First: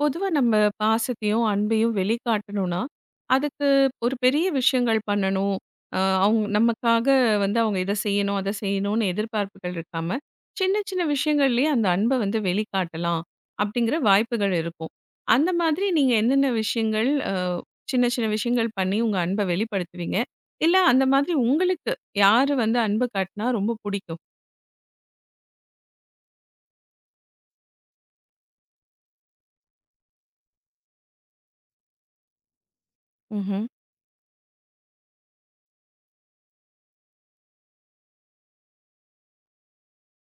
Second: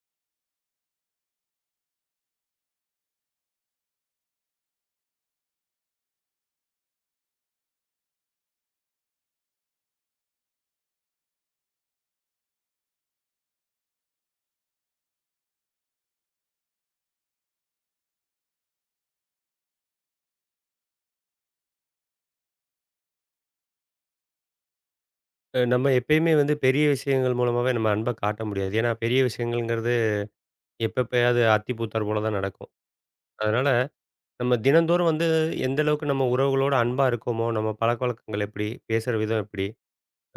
பொதுவா நம்ம பாசத்தையும், அன்பையும் வெளிக்காட்டணும்னா, அதுக்கு ஒரு பெரிய விஷயங்கள் பண்ணணும். அ அவுங் நமக்காக வந்து அவுங்க இத செய்யணும், அத செய்யணும்னு எதிர்பார்ப்புகள் இருக்காம, சின்ன சின்ன விஷயங்கள்லயே அந்த அன்ப வந்து வெளிக்காட்டலாம், அப்டிங்கிற வாய்ப்புகள் இருக்கும். அந்த மாதிரி நீங்க என்னென்ன விஷயங்கள் சின்ன சின்ன விஷயங்கள் பண்ணி உங்க அன்ப வெளிப்படுத்துவீங்க? இல்ல அந்த மாதிரி உங்களுக்கு யாரு வந்து அன்பு காட்டுனா ரொம்ப புடிக்கும்? நம்ம எப்பயுமே வந்து பெரிய விஷயங்கள் மூலமாவே நம்ம அன்ப காட்ட முடியாது. ஏன்னா பெரிய விஷயங்கள்ங்கிறது எப்பப்பயாவது அத்தி பூத்தார் போல தான் நடக்கும். ம்ஹ்ம். அதனால நம்ம தினந்தோறும் வந்து எந்த அளவுக்கு நம்ம உறவுகளோட அன்பா இருக்கோமோ, நம்ம பழக்கவழக்கங்கள் எப்படி? பேசுற விதம் எப்படி?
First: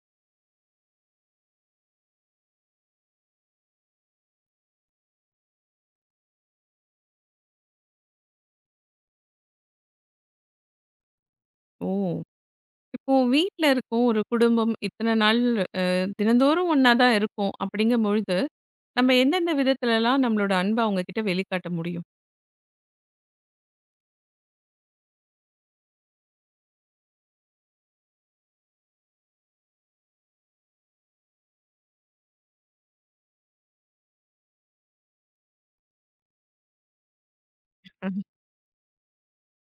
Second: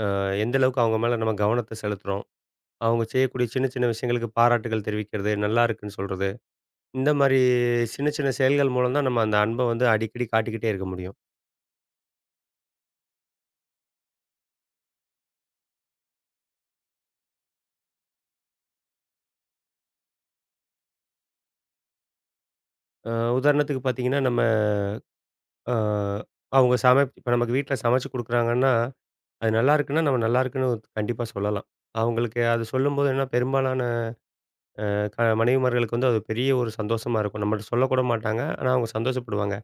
எந்த அளவுக்கு அவங்க மேல நம்ம கவனத்த செலுத்துறோம்? அவங்க செய்யக்கூடிய சின்ன சின்ன விஷயங்களுக்கு பாராட்டுகள் தெரிவிக்கிறது, நல்லா இருக்குன்னு சொல்றது. இந்த மாரி சின்ன சின்ன செயல்கள் மூலம் தான் நம்ம அந்த அன்ப வந்து அடிக்கடி காட்டிக்கிட்டே இருக்க முடியும். ஓ! இப்போ வீட்ல இருக்கோம். ஒரு குடும்பம். இத்தன நாள் அ தினந்தோறும் ஒண்ணா தான் இருக்கோம். அப்படிங்கும்பொழுது, நம்ம எந்தெந்த விதத்துலலாம் நம்மளோட அன்ப அவங்க கிட்ட வெளிக்காட்ட முடியும்? அ உதாரணத்துக்கு பார்த்தீங்கன்னா, நம்ம அ அவங்க இப்ப நமக்கு வீட்ல சமைச்சு குடுக்குறாங்கன்னா அது நல்லாருக்குன்னா, நம்ம நல்லாருக்குன்னு கண்டிப்பா சொல்லலாம். அவங்களுக்கு அது சொல்லும்போது என்ன பெரும்பாலான மனைவிமார்களுக்கு வந்து அது பெரிய ஒரு சந்தோஷமா இருக்கும். நம்மள்ட்ட சொல்லக்கூட ம்ஹ்ம். மாட்டாங்க. ஆனா அவங்க சந்தோஷப்படுவாங்க.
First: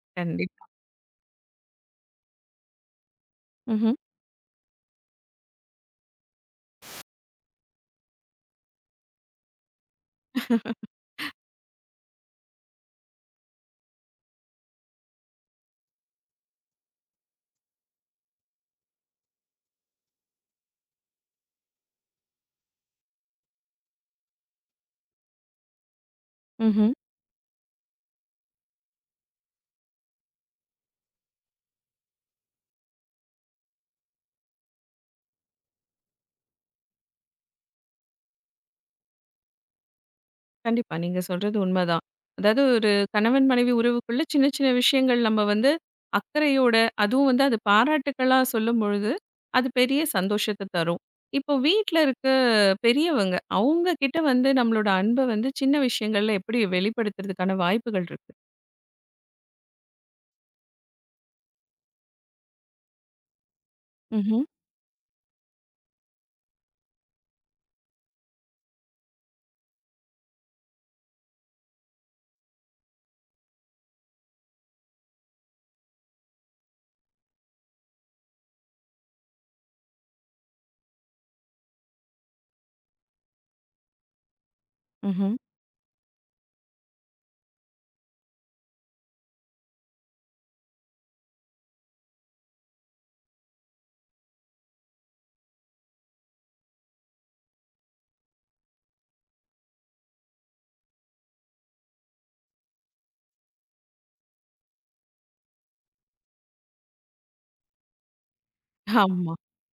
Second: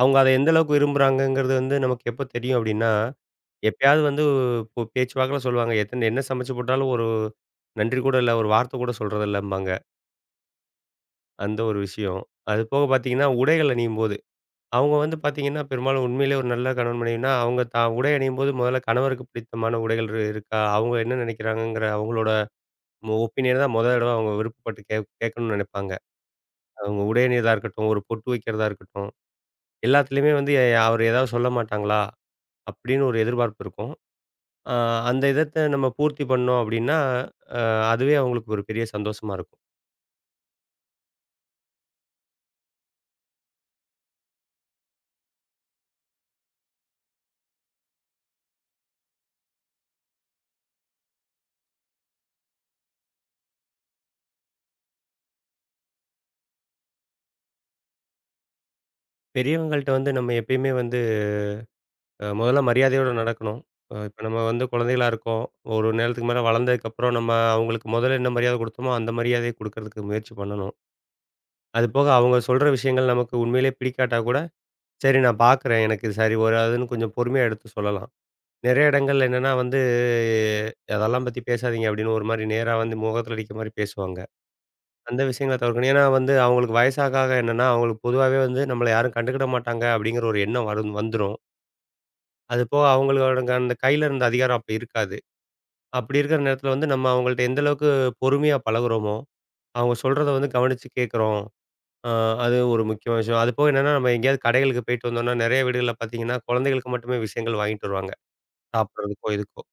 அவங்க அத எந்த கண்டிப்பா. அளவுக்கு விரும்புறாங்கங்கிறது வந்து நமக்கு எப்ப தெரியும் அப்டின்னா, ம்ஹ்ம். எப்பயாவது வந்து இப்போ பேச்சுவாக்குல சொல்லுவாங்க. எத்தன என்ன சமைச்சு போட்டாலும் ஒரு நன்றி கூட இல்ல, ஒரு வார்த்த கூட சொல்றதில்லம்பாங்க. அந்த ஒரு விஷயம். அது போக பார்த்தீங்கன்னா, உடைகள் அணியும்போது. அவங்க வந்து பார்த்தீங்கன்னா, பெரும்பாலும் உண்மையிலேயே ஒரு நல்ல கணவன் மனைவினா, அவங்க தான் உடை அணியும்போது முதல்ல கணவருக்கு பிடித்தமான உடைகள் இருக்கா? அவங்க என்ன நெனைக்கிறாங்கங்கிற அவங்களோட ஒப்பீனியன தான் மொத தடவ அவங்க விருப்பப்பட்டு கேட்கணும்னு நினைப்பாங்க. ம்ஹ்ம். அவங்க உடையணியிறதா இருக்கட்டும், ஒரு பொட்டு வைக்கிறதா இருக்கட்டும், எல்லாத்துலயுமே வந்து அவர் ஏதாவது சொல்ல மாட்டாங்களா? அப்படின்னு ஒரு எதிர்பார்ப்பு இருக்கும். அ அந்த இதத்த நம்ம பூர்த்தி பண்ணோம் அப்படின்னா, அ அதுவே அவங்களுக்கு ஒரு பெரிய சந்தோஷமா இருக்கும். கண்டிப்பா. நீங்க சொல்றது உண்மதான். அதாவது ஒரு கணவன், மனைவி உறவுக்குள்ள சின்ன சின்ன விஷயங்கள் நம்ம வந்து அக்கறையோட, அதுவும் வந்து அது பாராட்டுக்களா சொல்லும்பொழுது, அது பெரிய சந்தோஷத்த தரும். இப்போ வீட்ல இருக்க பெரியவங்க, அவங்க கிட்ட வந்து நம்மளோட அன்ப வந்து சின்ன விஷயங்கள்ல எப்படி வெளிப்படுத்துறதுக்கான வாய்ப்புகள் இருக்கு? பெரியவங்கள்ட்ட வந்து நம்ம எப்பயுமே வந்து முதல்ல மரியாதையோட நடக்கணும். இப்ப நம்ம ம்ஹ்ம். வந்து குழந்தைகளா இருக்கோம். ஒரு நேரத்துக்கு மேல வளர்ந்ததுக்கப்புறம் நம்ம அவங்களுக்கு முதல்ல என்ன மரியாதை குடுத்தோமோ, அந்த மரியாதைய குடுக்கறதுக்கு முயற்சி பண்ணணும். அது போக அவங்க சொல்ற விஷயங்கள் நமக்கு உண்மையிலேயே பிடிக்காட்டா கூட சரி நான் பார்க்குறேன். எனக்கு இது சரி வராதுன்னு கொஞ்சம் பொறுமையா எடுத்து சொல்லலாம். நெறைய இடங்கள்ல என்னன்னா வந்து, "அதெல்லாம் பத்தி பேசாதீங்க" அப்படின்னு ஒரு மாரி நேரா வந்து முகத்துல அடிக்கிற மாரி பேசுவாங்க. அந்த ம்ஹ்ம். விஷயங்கள தவிர்க்கணும். ஏன்னா வந்து அவங்களுக்கு வயசாக ஆக என்னன்னா, அவங்களுக்கு பொதுவாவே வந்து நம்மள யாரும் கண்டுக்கிட மாட்டாங்க அப்படிங்கிற ஒரு எண்ணம் வரும் வந்துரும். அது போக அவங்களோட அந்த கையில இருந்த அதிகாரம் அப்ப இருக்காது. அப்படி இருக்கிற நேரத்துல வந்து நம்ம அவங்கள்ட்ட எந்த அளவுக்கு பொறுமையா பழகுறோமோ, அவங்க சொல்றத வந்து கவனிச்சு கேட்குறோம். ஆ, அது ஒரு முக்கியமான விஷயம். அதுபோக என்னன்னா, நம்ம எங்கேயாவது கடைகளுக்கு போயிட்டு வந்தோம்னா, நெறைய வீடுகள்ல பார்த்தீங்கன்னா, குழந்தைகளுக்கு மட்டுமே விஷயங்கள் வாங்கிட்டு வருவாங்க. சாப்பிடுறதுக்கோ, ஆமா, இதுக்கோ.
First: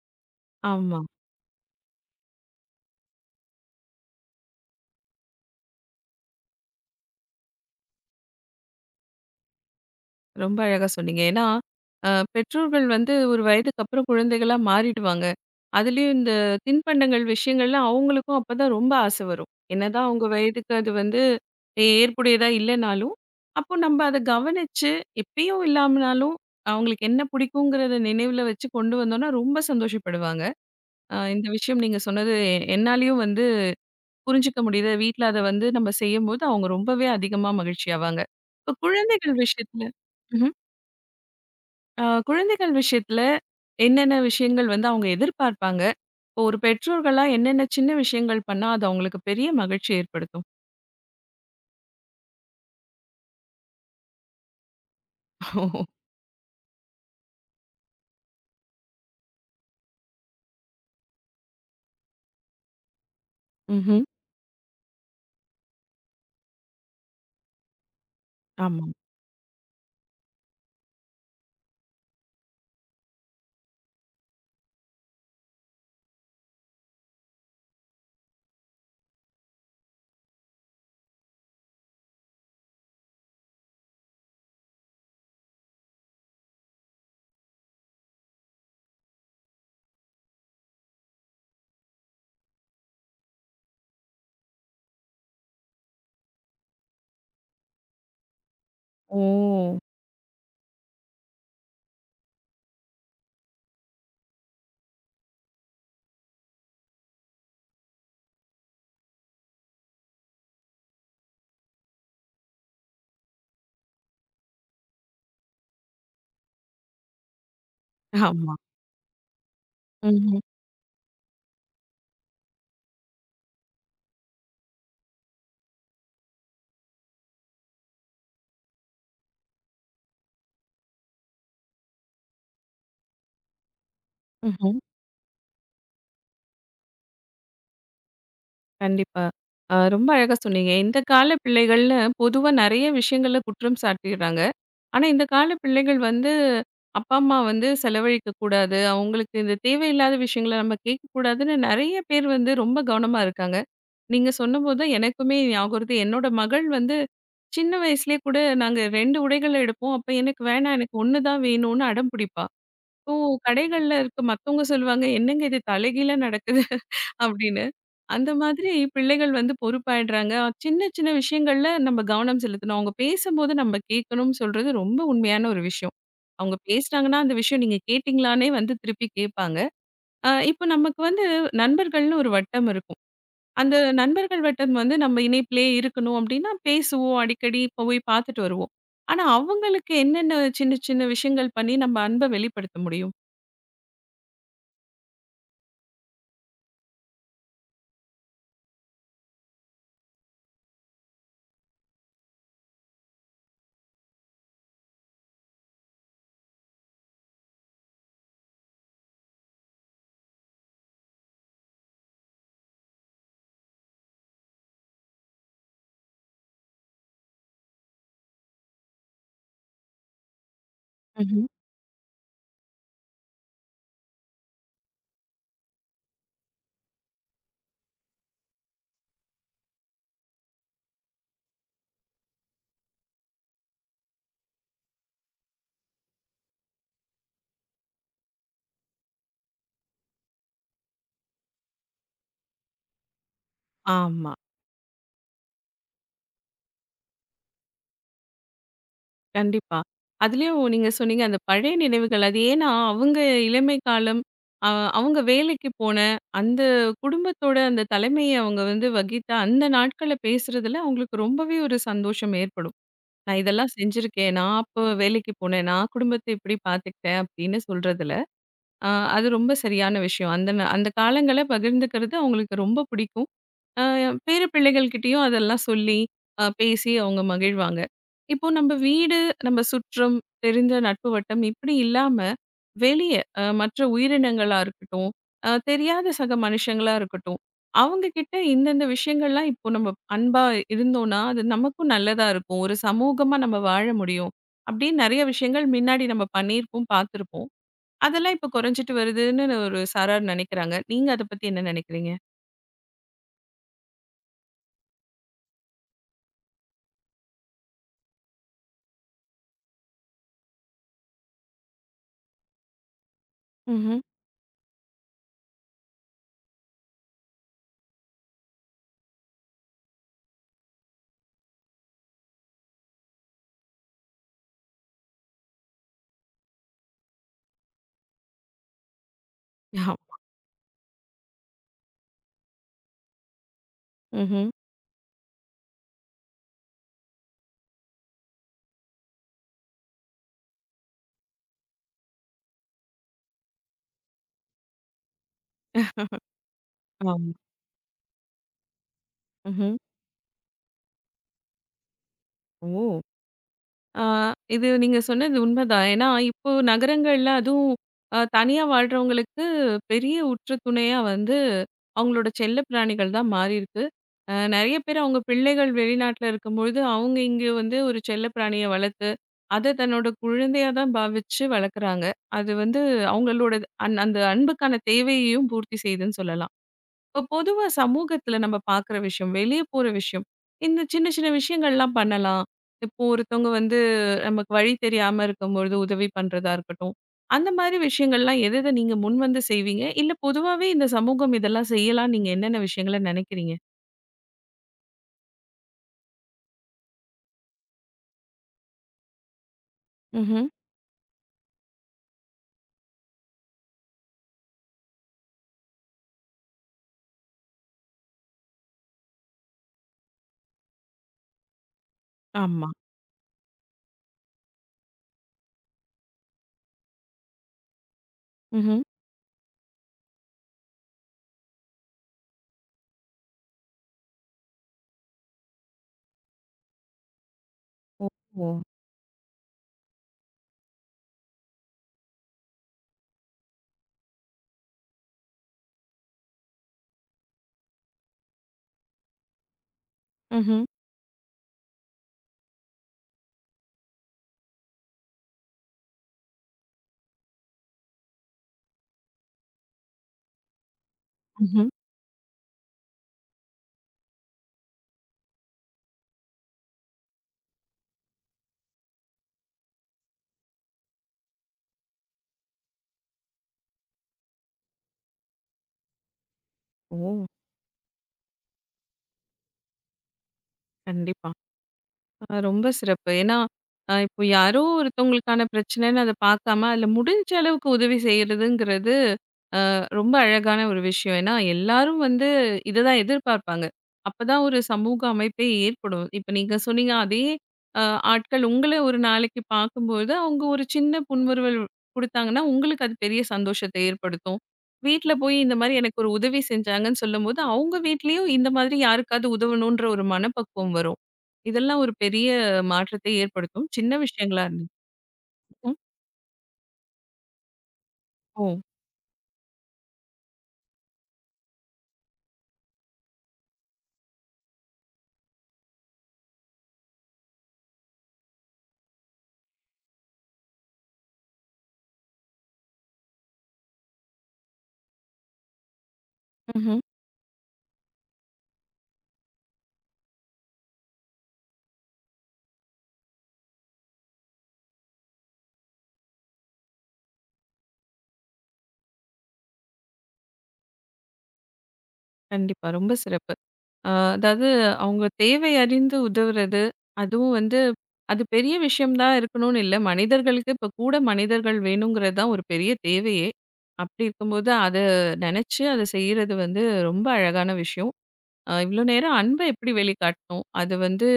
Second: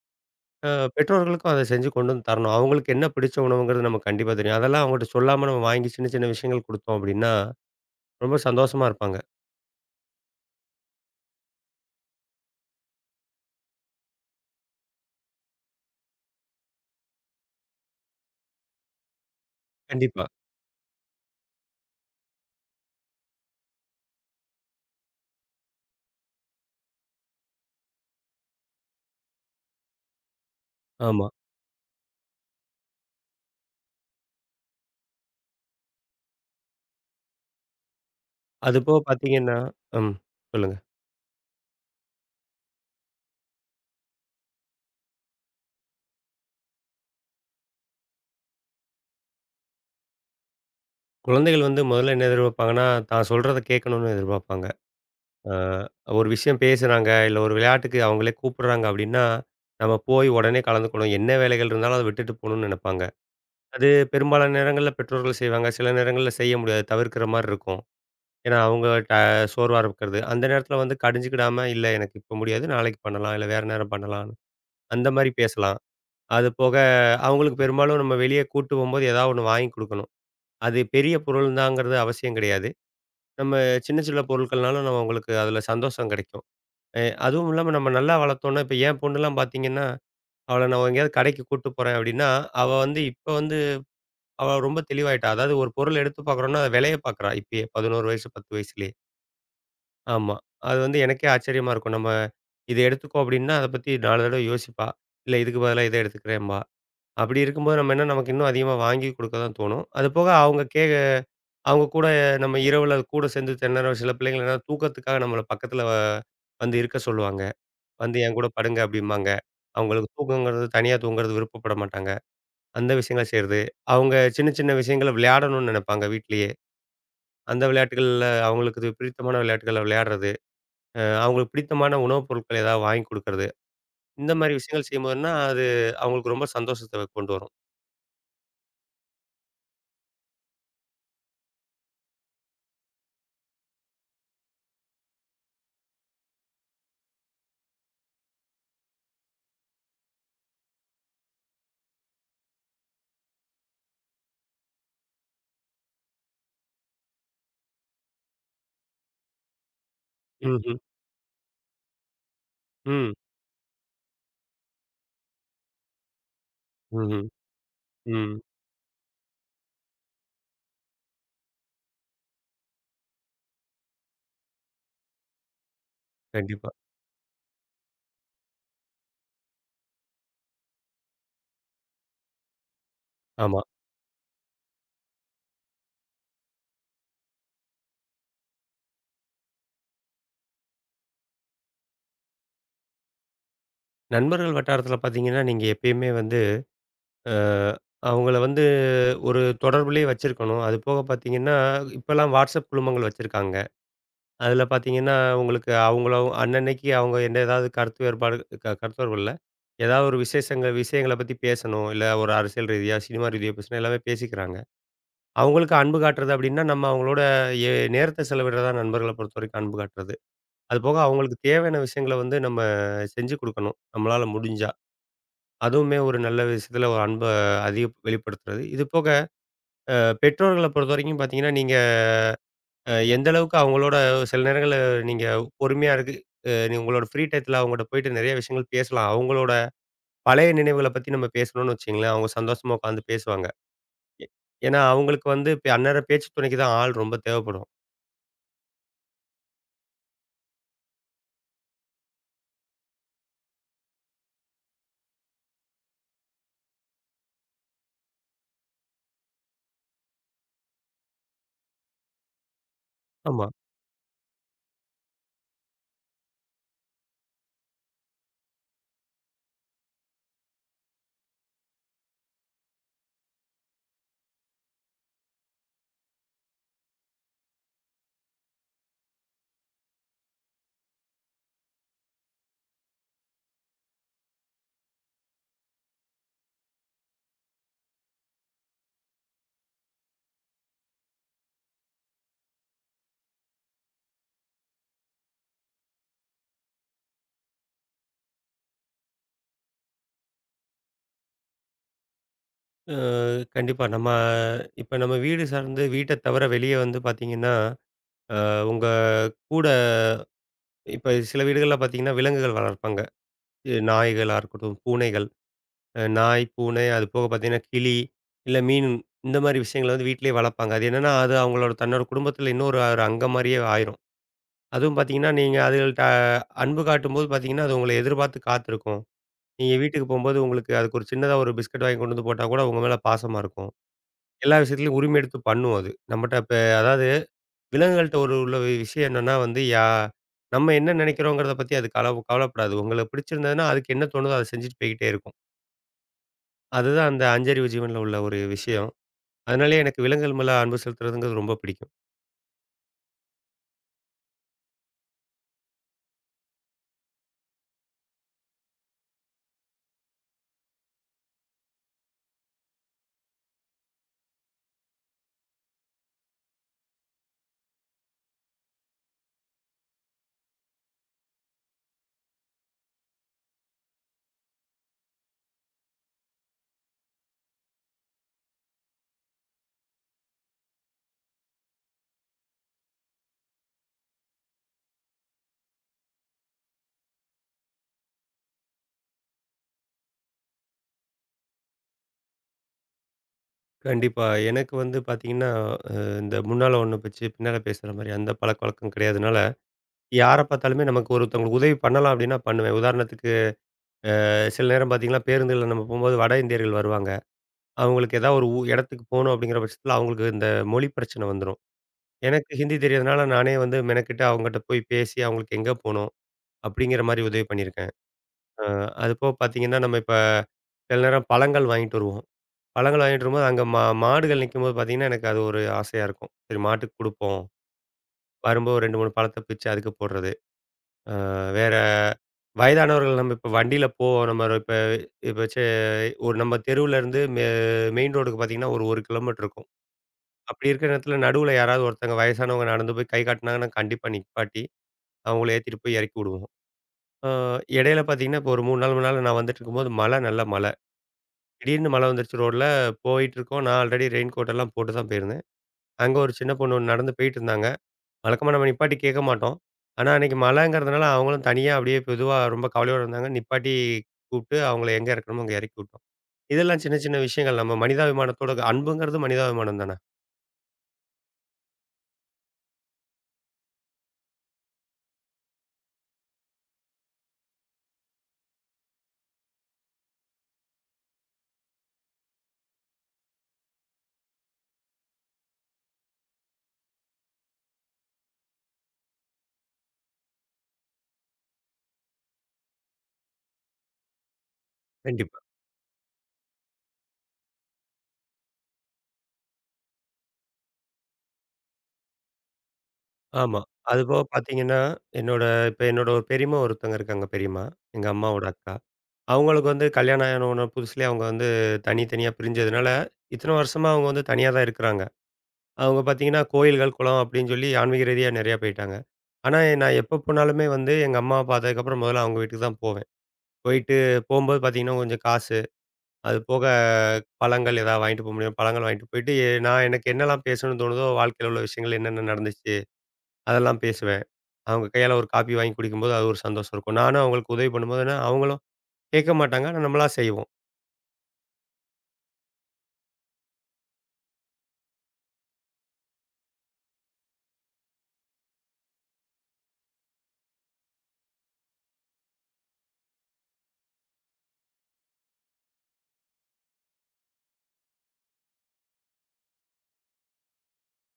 அ ஆமா. பெற்றோர்களுக்கும் அத செஞ்சு கொண்டு வந்து தரணும். அவங்களுக்கு என்ன பிடிச்ச உணவுங்கிறது நமக்கு கண்டிப்பா தெரியும். அதெல்லாம் அவங்கட்ட சொல்லாம நம்ம வாங்கி சின்ன, சின்ன விஷயங்கள் குடுத்தோம் அப்டின்னா, ரொம்ப சந்தோஷமா இருப்பாங்க. ரொம்ப அழகா சொன்னீங்க. ஏன்னா, அ பெற்றோர்கள் வந்து ஒரு வயதுக்கு அப்புறம் குழந்தைகளா மாறிடுவாங்க. அதுலயும் இந்த தின்பண்டங்கள் விஷயங்கள்லாம் அவங்களுக்கும் அப்பதான் ரொம்ப ஆசை வரும். என்னதான் கண்டிப்பா. அவங்க வயதுக்கு அது வந்து ஏற்புடையதா இல்லனாலும், அப்போ நம்ம அத கவனிச்சு, எப்பயும் இல்லாமனாலும் அவங்களுக்கு என்ன பிடிக்குங்கிறத நினைவுல வச்சு கொண்டு வந்தோம்னா, ரொம்ப சந்தோஷப்படுவாங்க. ஆமா. இந்த விஷயம் நீங்க சொன்னது என்னாலயும் வந்து புரிஞ்சுக்க முடியுது. வீட்ல அத வந்து நம்ம செய்யும்போது, அவங்க ரொம்பவே அதிகமா மகிழ்ச்சியாவாங்க. இப்ப அதுபோக குழந்தைகள் பார்த்தீங்கன்னா விஷயத்துல ம். ம்ஹ்ம். சொல்லுங்க. அ குழந்தைகள் விஷயத்துல என்னென்ன விஷயங்கள் வந்து அவங்க எதிர்பார்ப்பாங்க? இப்போ ஒரு பெற்றோர்களா என்னென்ன சின்ன விஷயங்கள் பண்ணா, அது அவங்களுக்கு பெரிய மகிழ்ச்சி ஏற்படுத்தும்? குழந்தைகள் வந்து முதல்ல என்ன எதிர்பார்ப்பாங்கன்னா, தான் சொல்றத கேட்கணும்னு எதிர்பார்ப்பாங்க. அ ஒரு விஷயம் பேசுறாங்க, இல்ல ஒரு விளையாட்டுக்கு அவங்களே கூப்பிடுறாங்க அப்டின்னா, நம்ம போய் உடனே கலந்துக்கணும். என்ன வேலைகள் இருந்தாலும் அத விட்டுட்டு போணும்னு நெனப்பாங்க. அது ம்ஹ்ம். பெரும்பாலான நேரங்கள்ல பெற்றோர்கள் செய்வாங்க. சில நேரங்கள்ல செய்ய முடியாது. தவிர்க்கிற மாரி இருக்கும். ஏன்னா, ஆமா. அவங்க சோர்வா இருக்கிறது. அந்த நேரத்துல வந்து கடிஞ்சுக்கிடாம, "இல்ல எனக்கு இப்ப முடியாது. நாளைக்கு பண்ணலாம். இல்ல வேற நேரம் பண்ணலாம்." அந்த மாரி பேசலாம். அது போக அவங்களுக்கு பெரும்பாலும் நம்ம வெளிய கூட்டு போம்போது ஏதாவது ஒண்ணு வாங்கி குடுக்கணும். அது பெரிய பொருள் தாங்கிறது அவசியம் கிடையாது. நம்ம சின்ன சின்ன பொருட்கள்னாலும் நம்ம அவங்களுக்கு அதுல சந்தோஷம் கிடைக்கும். அதுவும் இல்லாம நம்ம நல்லா வளர்த்தோம்னா, இப்ப என் பொண்ணுலாம் பார்த்தீங்கன்னா, அவள நான் எங்கேயாவது கடைக்கு கூட்டு போறேன் அப்படின்னா, அவ வந்து இப்ப வந்து அவ ரொம்ப தெளிவாயிட்டா. அதாவது ஒரு பொருள் எடுத்து பார்க்குறோம்னா, அது விலைய பார்க்குறா இப்பயே 11 வயசு, 10 வயசுலயே. ஓ! ஆமா. அது வந்து எனக்கே ஆச்சரியமா இருக்கும். நம்ம இத எடுத்துக்கோ அப்படின்னா, அத பத்தி 4 தடவ யோசிப்பா. இல்ல இதுக்கு பதிலா இத எடுத்துக்கிறேன்பா. அப்படி இருக்கும்போது நம்ம என்ன நமக்கு இன்னும் அதிகமா வாங்கி குடுக்க தான் தோணும். அது போக அவங்க கூட நம்ம இரவுல கூட சேர்ந்து திணற சில பிள்ளைங்கள் என்னன்னா, தூக்கத்துக்காக நம்மள பக்கத்துல வந்து இருக்க சொல்லுவாங்க. வந்து என் கூட ஆமா. படுங்க அப்படிம்பாங்க. அவங்களுக்கு ம்ஹ்ம். தூக்கங்கிறது தனியா தூங்குறது விருப்பப்பட மாட்டாங்க. அந்த விஷயங்கள செய்றது. அவங்க சின்ன சின்ன விஷயங்கள விளையாடணும்னு நெனைப்பாங்க வீட்லயே. அந்த விளையாட்டுகள்ல அவங்களுக்கு இது பிடித்தமான விளையாட்டுகள விளையாடுறது. அவங்களுக்கு பிடித்தமான உணவுப் பொருட்கள் ஏதாவது வாங்கி குடுக்குறது. இந்த மாரி ம்ஹ்ம். விஷயங்கள் செய்யும்போதுன்னா, அது அவங்களுக்கு ரொம்ப சந்தோஷத்த கொண்டு வரும். கண்டிப்பா. ரொம்ப அழகா சொன்னீங்க. இந்த கால பிள்ளைகள்னு பொதுவா நெறைய விஷயங்கள்ல குற்றம் சாட்டிடுறாங்க. ஆனா, இந்த கால பிள்ளைகள் வந்து, அப்பா, அம்மா வந்து செலவழிக்கக்கூடாது. அவங்களுக்கு இந்த தேவையில்லாத விஷயங்கள நம்ம கேட்கக்கூடாதுன்னு நெறைய பேர் வந்து ரொம்ப கவனமா இருக்காங்க. நீங்க சொன்னபோது தான் எனக்குமே ஞாபகம் வருது. என்னோட மகள் வந்து சின்ன வயசுலயே கூட நாங்க 2 உடைகள் எடுப்போம். அப்ப எனக்கு வேணாம், ம்ஹ்ம். எனக்கு 1 தான் வேணும்னு அடம் பிடிப்பா. ம். ஓ! கடைகள்ல இருக்க மத்தவங்க சொல்லுவாங்க, "என்னங்க இது தலைகீழா நடக்குது" ம்ஹ்ம். அப்படின்னு. அந்த ம். மாதிரி பிள்ளைகள் வந்து பொறுப்பாயிடுறாங்க. சின்ன சின்ன விஷயங்கள்ல நம்ம கவனம் செலுத்தணும். அவங்க பேசும்போது நம்ம கேட்கணும்னு சொல்றது ரொம்ப உண்மையான ஒரு விஷயம். அவங்க கண்டிப்பா. பேசுனாங்கன்னா, அந்த விஷயம் நீங்க கேட்டீங்களான்னே வந்து திருப்பி கேட்பாங்க. இப்போ நமக்கு வந்து நண்பர்கள்னு ஒரு வட்டம் இருக்கும். ஆமா. அந்த நண்பர்கள் வட்டம் வந்து நம்ம இணைப்பிலே இருக்கணும் அப்படின்னா, பேசுவோம், அடிக்கடி போய் பார்த்துட்டு வருவோம். ஆனா, அவங்களுக்கு என்னென்ன சின்ன சின்ன விஷயங்கள் பண்ணி நம்ம அன்பை வெளிப்படுத்த நண்பர்கள் வட்டாரத்தில பார்த்தீங்கன்னா, நீங்க எப்பயுமே வந்து அ அவங்கள வந்து ஒரு தொடர்புலயே வச்சிருக்கணும். அது போக பார்த்தீங்கன்னா, இப்பலாம் WhatsApp குழுமங்கள் வச்சிருக்காங்க. அதில பார்த்தீங்கன்னா, உங்களுக்கு அவங்கள அன்னன்னைக்கு அவங்க என்ன ஏதாவது கருத்து வேறுபாடு கருத்து வேறுபாடு இல்ல. ஏதாவது ஒரு விசேஷங்கள் விஷயங்கள பத்தி பேசணும். இல்ல ஒரு அரசியல் ரீதியா, சினிமா ரீதியா பேசணும் எல்லாமே பேசிக்கிறாங்க. அவங்களுக்கு அன்பு காட்டுறது அப்டின்னா, நம்ம அவங்களோட நேரத்த செலவிடுறது தான் நண்பர்கள பொறுத்தவரைக்கும் அன்பு காட்டுறது. அதுபோக அவங்களுக்கு முடியும்? தேவையான விஷயங்கள வந்து நம்ம செஞ்சு குடுக்கணும். நம்மளால முடிஞ்சா. அதுவுமே ஒரு நல்ல விஷயத்துல ஒரு அன்ப அதிக வெளிப்படுத்துறது. இது போக பெற்றோர்கள பொறுத்தவரைக்கும் பார்த்தீங்கன்னா, நீங்க எந்த அளவுக்கு அவங்களோட சில நேரங்கள்ல நீங்க பொறுமையா இருக்கு நீ உங்களோட ஃப்ரீ டயத்துல அவங்கட்ட போயிட்டு நிறைய விஷயங்கள் பேசலாம். அவங்களோட பழைய நினைவுகள பத்தி நம்ம பேசணும்னு வச்சுக்கங்களேன், அவங்க சந்தோஷமா உட்காந்து பேசுவாங்க. எ ஆமா. ஏன்னா அவங்களுக்கு வந்து இப்ப அந்நேரம் பேச்சு துணைக்கு தான் ஆள் ரொம்ப தேவைப்படும். கண்டிப்பா. அதுலயும் நீங்க சொன்னீங்க அந்த பழைய நினைவுகள். அது ஏன்னா, அவங்க இளமை காலம், அ அவங்க வேலைக்கு போன, அந்த குடும்பத்தோட அந்த தலைமைய அவங்க வந்து வகித்த அந்த நாட்கள பேசுறதுல அவங்களுக்கு ரொம்பவே ஒரு சந்தோஷம் ஏற்படும். நான் ஆமா. இதெல்லாம் செஞ்சிருக்கேன். நான் அப்போ வேலைக்கு போனேன். நான் குடும்பத்த இப்படி பார்த்துக்கிட்டேன் அப்படின்னு சொல்றதுல, அ அது ரொம்ப சரியான விஷயம். அந்த காலங்கள பகிர்ந்துக்கிறது அவங்களுக்கு ரொம்ப பிடிக்கும். அ பேர பிள்ளைகள்கிட்டயும் அதெல்லாம் சொல்லி பேசி அவங்க மகிழ்வாங்க. இப்போ நம்ப வீடு, நம்ப சுற்றம், தெரிஞ்ச நட்பு வட்டம் இப்படி இல்லாம, வெளிய மற்ற உயிரினங்களா இருக்கட்டும், தெரியாத சக மனுஷங்களா இருக்கட்டும், அவங்க கிட்ட இந்தந்த விஷயங்கள்லாம் இப்போ நம்ம அன்பா இருந்தோம்னா, அது நமக்கும் நல்லதா இருக்கும். ஒரு சமூகமா நம்ம வாழ முடியும். அப்படின்னு நெறைய விஷயங்கள் மின்னாடி நம்ம பண்ணியிருப்போம், பார்த்துருப்போம். அதெல்லாம் இப்போ குறைஞ்சிட்டு வருதுன்னு ஒரு சாரார் நெனைக்கிறாங்க. நீங்க அத பத்தி என்ன நெனைக்கிறீங்க? அ கண்டிப்பா. நம்ம இப்ப வீடு சார்ந்து வீட்ட தவிர வெளிய வந்து பார்த்தீங்கன்னா, அ உங்க கூட இப்ப சில வீடுகள்ல பார்த்தீங்கன்னா, விலங்குகள் வளர்ப்பாங்க. ம்ஹ்ம். நாய்களா இருக்கட்டும், பூனைகள். நாய், பூனை அது போக பார்த்தீங்கன்னா, கிளி இல்ல மீன் இந்த மாரி விஷயங்கள வந்து வீட்டிலேயே வளர்ப்பாங்க. அது என்னன்னா, அது அவங்களோட தன்னோட குடும்பத்தில இன்னொரு ஒரு அங்கம் மாரியே ஆயிரும். அதுவும் பார்த்தீங்கன்னா, நீங்க அதுகள்ட்ட அன்பு காட்டும்போது பார்த்தீங்கன்னா, அது உங்கள எதிர்பார்த்து காத்திருக்கும். நீங்க யா. வீட்டுக்கு போம்போது உங்களுக்கு அதுக்கு ஒரு சின்னதா ஒரு பிஸ்கட் வாங்கி கொண்டு வந்து போட்டா கூட உங்க மேல பாசமா இருக்கும். ம்ஹ்ம். எல்லா விஷயத்துலயும் உரிமை எடுத்து பண்ணும் அது. நம்மட்ட இப்ப அதாவது விலங்குகள்ட்ட ஒரு உள்ள விஷயம் என்னன்னா வந்து, நம்ம என்ன நினைக்கிறோங்கிறத பத்தி அது கவலைப்படாது. உங்களுக்கு பிடிச்சிருந்ததுன்னா, அதுக்கு என்ன தோணுதோ அத செஞ்சுட்டு போய்க்கிட்டே இருக்கும். அதுதான் அந்த ஆமா. அஞ்சறிவு ஜீவன்ல உள்ள ஒரு விஷயம். ம்ஹ்ம். அதனாலேயே எனக்கு விலங்குகள் மேல அன்பு செலுத்துறதுங்கிறது ரொம்ப பிடிக்கும். ஓ! ஆ இது நீங்க சொன்னது உண்மைதான். ஏன்னா, இப்போ நகரங்கள்ல அதுவும் தனியா வாழ்றவங்களுக்கு பெரிய உற்ற துணையா வந்து அவங்களோட செல்ல பிராணிகள் தான் மாறியிருக்கு. நெறைய பேர் அவங்க பிள்ளைகள் வெளிநாட்ல இருக்கும்பொழுது, அவங்க இங்க வந்து ஒரு செல்ல பிராணிய வளர்த்து, அத தன்னோட குழந்தையா தான் பாவிச்சு வளர்க்குறாங்க. அது வந்து அவங்களோட அந்த அன்புக்கான தேவையையும் பூர்த்தி செய்யுதுன்னு சொல்லலாம். இப்போ பொதுவா சமூகத்துல நம்ம பார்க்குற விஷயம், வெளிய போற விஷயம், இந்த சின்ன சின்ன விஷயங்கள்லாம் பண்ணலாம். இப்போ ஒருத்தவங்க வந்து நமக்கு வழி தெரியாம இருக்கும்பொழுது உதவி பண்றதா இருக்கட்டும். அந்த மாதிரி விஷயங்கள்லாம் எத எத நீங்க முன்வந்து செய்வீங்க? இல்ல பொதுவாவே இந்த சமூகம் இதெல்லாம் செய்யலாம்னு நீங்க என்னென்ன விஷயங்கள நெனைக்கிறீங்க? கண்டிப்பா. எனக்கு வந்து பார்த்தீங்கன்னா, அ இந்த முன்னால ஒண்ணு வச்சு பின்னால பேசுற மாரி அந்த பழக்கவழக்கம் கிடையாதுனால, யார ம்ஹ்ம். பார்த்தாலுமே நமக்கு ஒருத்தவங்களுக்கு உதவி பண்ணலாம் அப்டின்னா பண்ணுவேன். உதாரணத்துக்கு சில நேரம் பார்த்தீங்கன்னா, பேருந்துகள்ல நம்ம போம்போது வட இந்தியர்கள் வருவாங்க. அவங்களுக்கு ஏதாவது ஒரு இடத்துக்கு போணும் அப்டிங்கிற பட்சத்தில அவங்களுக்கு இந்த மொழி பிரச்சனை வந்துரும். எனக்கு ஆமா. ஹிந்தி தெரியாதனால நானே வந்து மெனக்கெட்டு அவங்ககிட்ட போய் பேசி அவங்களுக்கு எங்க போணும், அப்டிங்கிற மாரி உதவி பண்ணியிருக்கேன். அ ம்ஹ்ம். அது போக பார்த்தீங்கன்னா, நம்ம இப்ப சில நேரம் பழங்கள் வாங்கிட்டு வருவோம். பழங்கள் வாங்கிட்டு வரும்போது, அங்க மாடுகள் நிக்கும்போது பார்த்தீங்கன்னா, எனக்கு அது ஒரு ஆசையா இருக்கும். சரி மாட்டுக்கு குடுப்போம். ஓ! வரும்போது 2, 3 பழத்த பிச்சு அதுக்கு போடுறது. அ வேற வயதானவர்கள் நம்ம இப்ப வண்டியில போவோம். நம்ம இப்ப இப்ப சே ஒரு நம்ம தெருவுலருந்து மெயின் ரோடுக்கு பார்த்தீங்கன்னா, ஒரு 1 கிலோமீட்டர் இருக்கும். ம்ஹ்ம். அப்படி இருக்கிற நேரத்தில நடுவுல யாராவது ஒருத்தங்க வயசானவங்க நடந்து போய் கை காட்டினாங்கன்னா, கண்டிப்பா நிப்பாட்டி, அவங்கள ஏத்திட்டு போய் இறக்கி விடுவோம். அ இடையில பார்த்தீங்கன்னா, இப்போ ஒரு 3 நாள், 4 நாள் நான் வந்துட்டுருக்கும்போது மழை நல்ல மழ. ம்ஹ்ம். திடீர்னு மழை வந்துருச்சு ரோட்ல. போயிட்டுருக்கோம். நான் ஆல்ரெடி ரெயின் கோட் எல்லாம் போட்டு தான் போயிருந்தேன். அங்க ஒரு சின்ன பொண்ணு ஒண்ணு நடந்து போயிட்டுருந்தாங்க. வழக்கமா நம்ம நிப்பாட்டி கேட்க மாட்டோம். ஆனா, அன்னைக்கு மழைங்கிறதுனால அவங்களும் தனியா அப்படியே பொதுவா ரொம்ப கவலையோட இருந்தாங்க. நிப்பாட்டி கூப்பிட்டு அவங்கள எங்க இறக்கணுமோ அங்க இறக்கி விட்டோம். இதெல்லாம் சின்ன சின்ன ஓ! விஷயங்கள். நம்ம மனிதாபிமானத்தோட அன்புங்கிறது மனிதாபிமானம் தானே! கண்டிப்பா. ரொம்ப சிறப்பு. ஏன்னா, இப்போ யாரோ ஒருத்தவங்களுக்கான பிரச்சனைன்னு அத பார்க்காம, அதுல முடிஞ்ச அளவுக்கு உதவி செய்றதுங்கிறது ரொம்ப அழகான ஒரு விஷயம். ஏன்னா, எல்லாரும் வந்து இததான் எதிர்பார்ப்பாங்க. அப்பதான் ஒரு சமூக அமைப்பே ஏற்படும். இப்ப நீங்க சொன்னீங்க, அதே அ ஆட்கள் உங்கள ஒரு நாளைக்கு பார்க்கும்போது, அவங்க ஒரு சின்ன புன்முறுவல் குடுத்தாங்கன்னா, உங்களுக்கு அது பெரிய சந்தோஷத்த ஏற்படுத்தும். வீட்ல போய் கண்டிப்பா. இந்த மாரி எனக்கு ஒரு உதவி செஞ்சாங்கன்னு சொல்லும்போது, அவங்க வீட்லயும் இந்த மாதிரி யாருக்காவது உதவணுன்ற ஒரு மனப்பக்குவம் வரும். இதெல்லாம் ஒரு பெரிய மாற்றத்தை ஆமா. ஏற்படுத்தும். சின்ன அதுபோக விஷயங்களா இருந்துக்கும். பார்த்தீங்கன்னா, என்னோட இப்ப என்னோட ஒரு பெரியம்மா ஒருத்தங்க இருக்காங்க பெரியம்மா. எங்க அம்மாவோட ஓ! அக்கா. அவங்களுக்கு வந்து கல்யாணம் ஆன புதுசுலயே அவங்க வந்து தனி தனியா பிரிஞ்சதுனால, இத்தன வருஷமா அவங்க வந்து தனியா தான் இருக்கிறாங்க. அவங்க பார்த்தீங்கன்னா, கோயில்கள், குளம் அப்படின்னு சொல்லி ஆன்மீக ரீதியா நெறையா போயிட்டாங்க. ஆனா, நான் எப்போ போனாலுமே வந்து எங்க அம்மாவ பார்த்ததுக்கப்புறம் முதல்ல அவங்க வீட்டுக்கு தான் போவேன். போயிட்டு போம்போது பார்த்தீங்கன்னா, கொஞ்சம் காசு, அது போக ம்ஹ்ம். பழங்கள் ஏதாவது வாங்கிட்டு போ முடியும். பழங்கள் வாங்கிட்டு போயிட்டு, நான் எனக்கு என்னலாம் பேசணும்னு தோணுதோ, வாழ்க்கையில உள்ள விஷயங்கள் என்னென்ன நடந்துச்சு, அதெல்லாம் பேசுவேன். அவங்க கையால ஒரு காப்பி வாங்கி குடிக்கும்போது, அது ஒரு சந்தோஷம் இருக்கும். நானும் அவங்களுக்கு உதவி பண்ணும்போதுன்னா, அவங்களும் கேட்க மாட்டாங்க. ஆனா, நம்மளா செய்வோம். கண்டிப்பா. ரொம்ப சிறப்பு. அதாவது அவங்க தேவை அறிந்து உதவுறது, அதுவும் வந்து அது பெரிய விஷயம் தான் இருக்கணும்னு இல்ல. மனிதர்களுக்கு இப்ப கூட மனிதர்கள் வேணுங்கிறது தான் ஒரு பெரிய தேவையே. அப்படி இருக்கும்போது அத நெனச்சு அத செய்றது வந்து ரொம்ப அழகான விஷயம். இவ்ளோ நேரம் அன்ப எப்படி வெளிக்காட்டணும்? அது வந்து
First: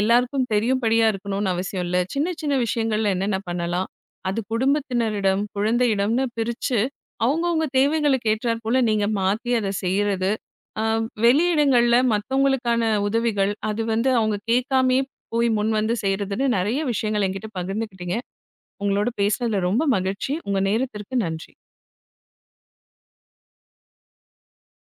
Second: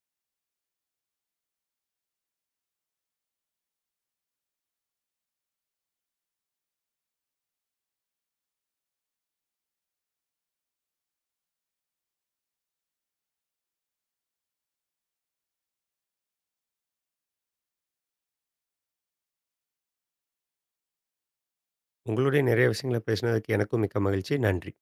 எல்லாருக்கும் தெரியும்படியா இருக்கணும்னு அவசியம் இல்ல. சின்ன சின்ன விஷயங்கள்ல என்னென்ன பண்ணலாம்? அது குடும்பத்தினரிடம், குழந்தையிடம்னு பிரிச்சு, அவங்கவங்க தேவைகளுக்கு ஏற்றாற் போல நீங்க மாத்தி அத செய்றது. அ வெளியிடங்கள்ல மத்தவங்களுக்கான உதவிகள், அது வந்து அவங்க கேட்காமயே போய் முன் வந்து செய்றதுன்னு நெறைய விஷயங்கள் என்கிட்ட பகிர்ந்துக்கிட்டீங்க. உங்களோட பேசுனதுல ரொம்ப மகிழ்ச்சி. உங்க நேரத்திற்கு நன்றி. உங்களுடைய நிறைய விஷயங்கள பேசினதுக்கு எனக்கும் மிக்க மகிழ்ச்சி. நன்றி.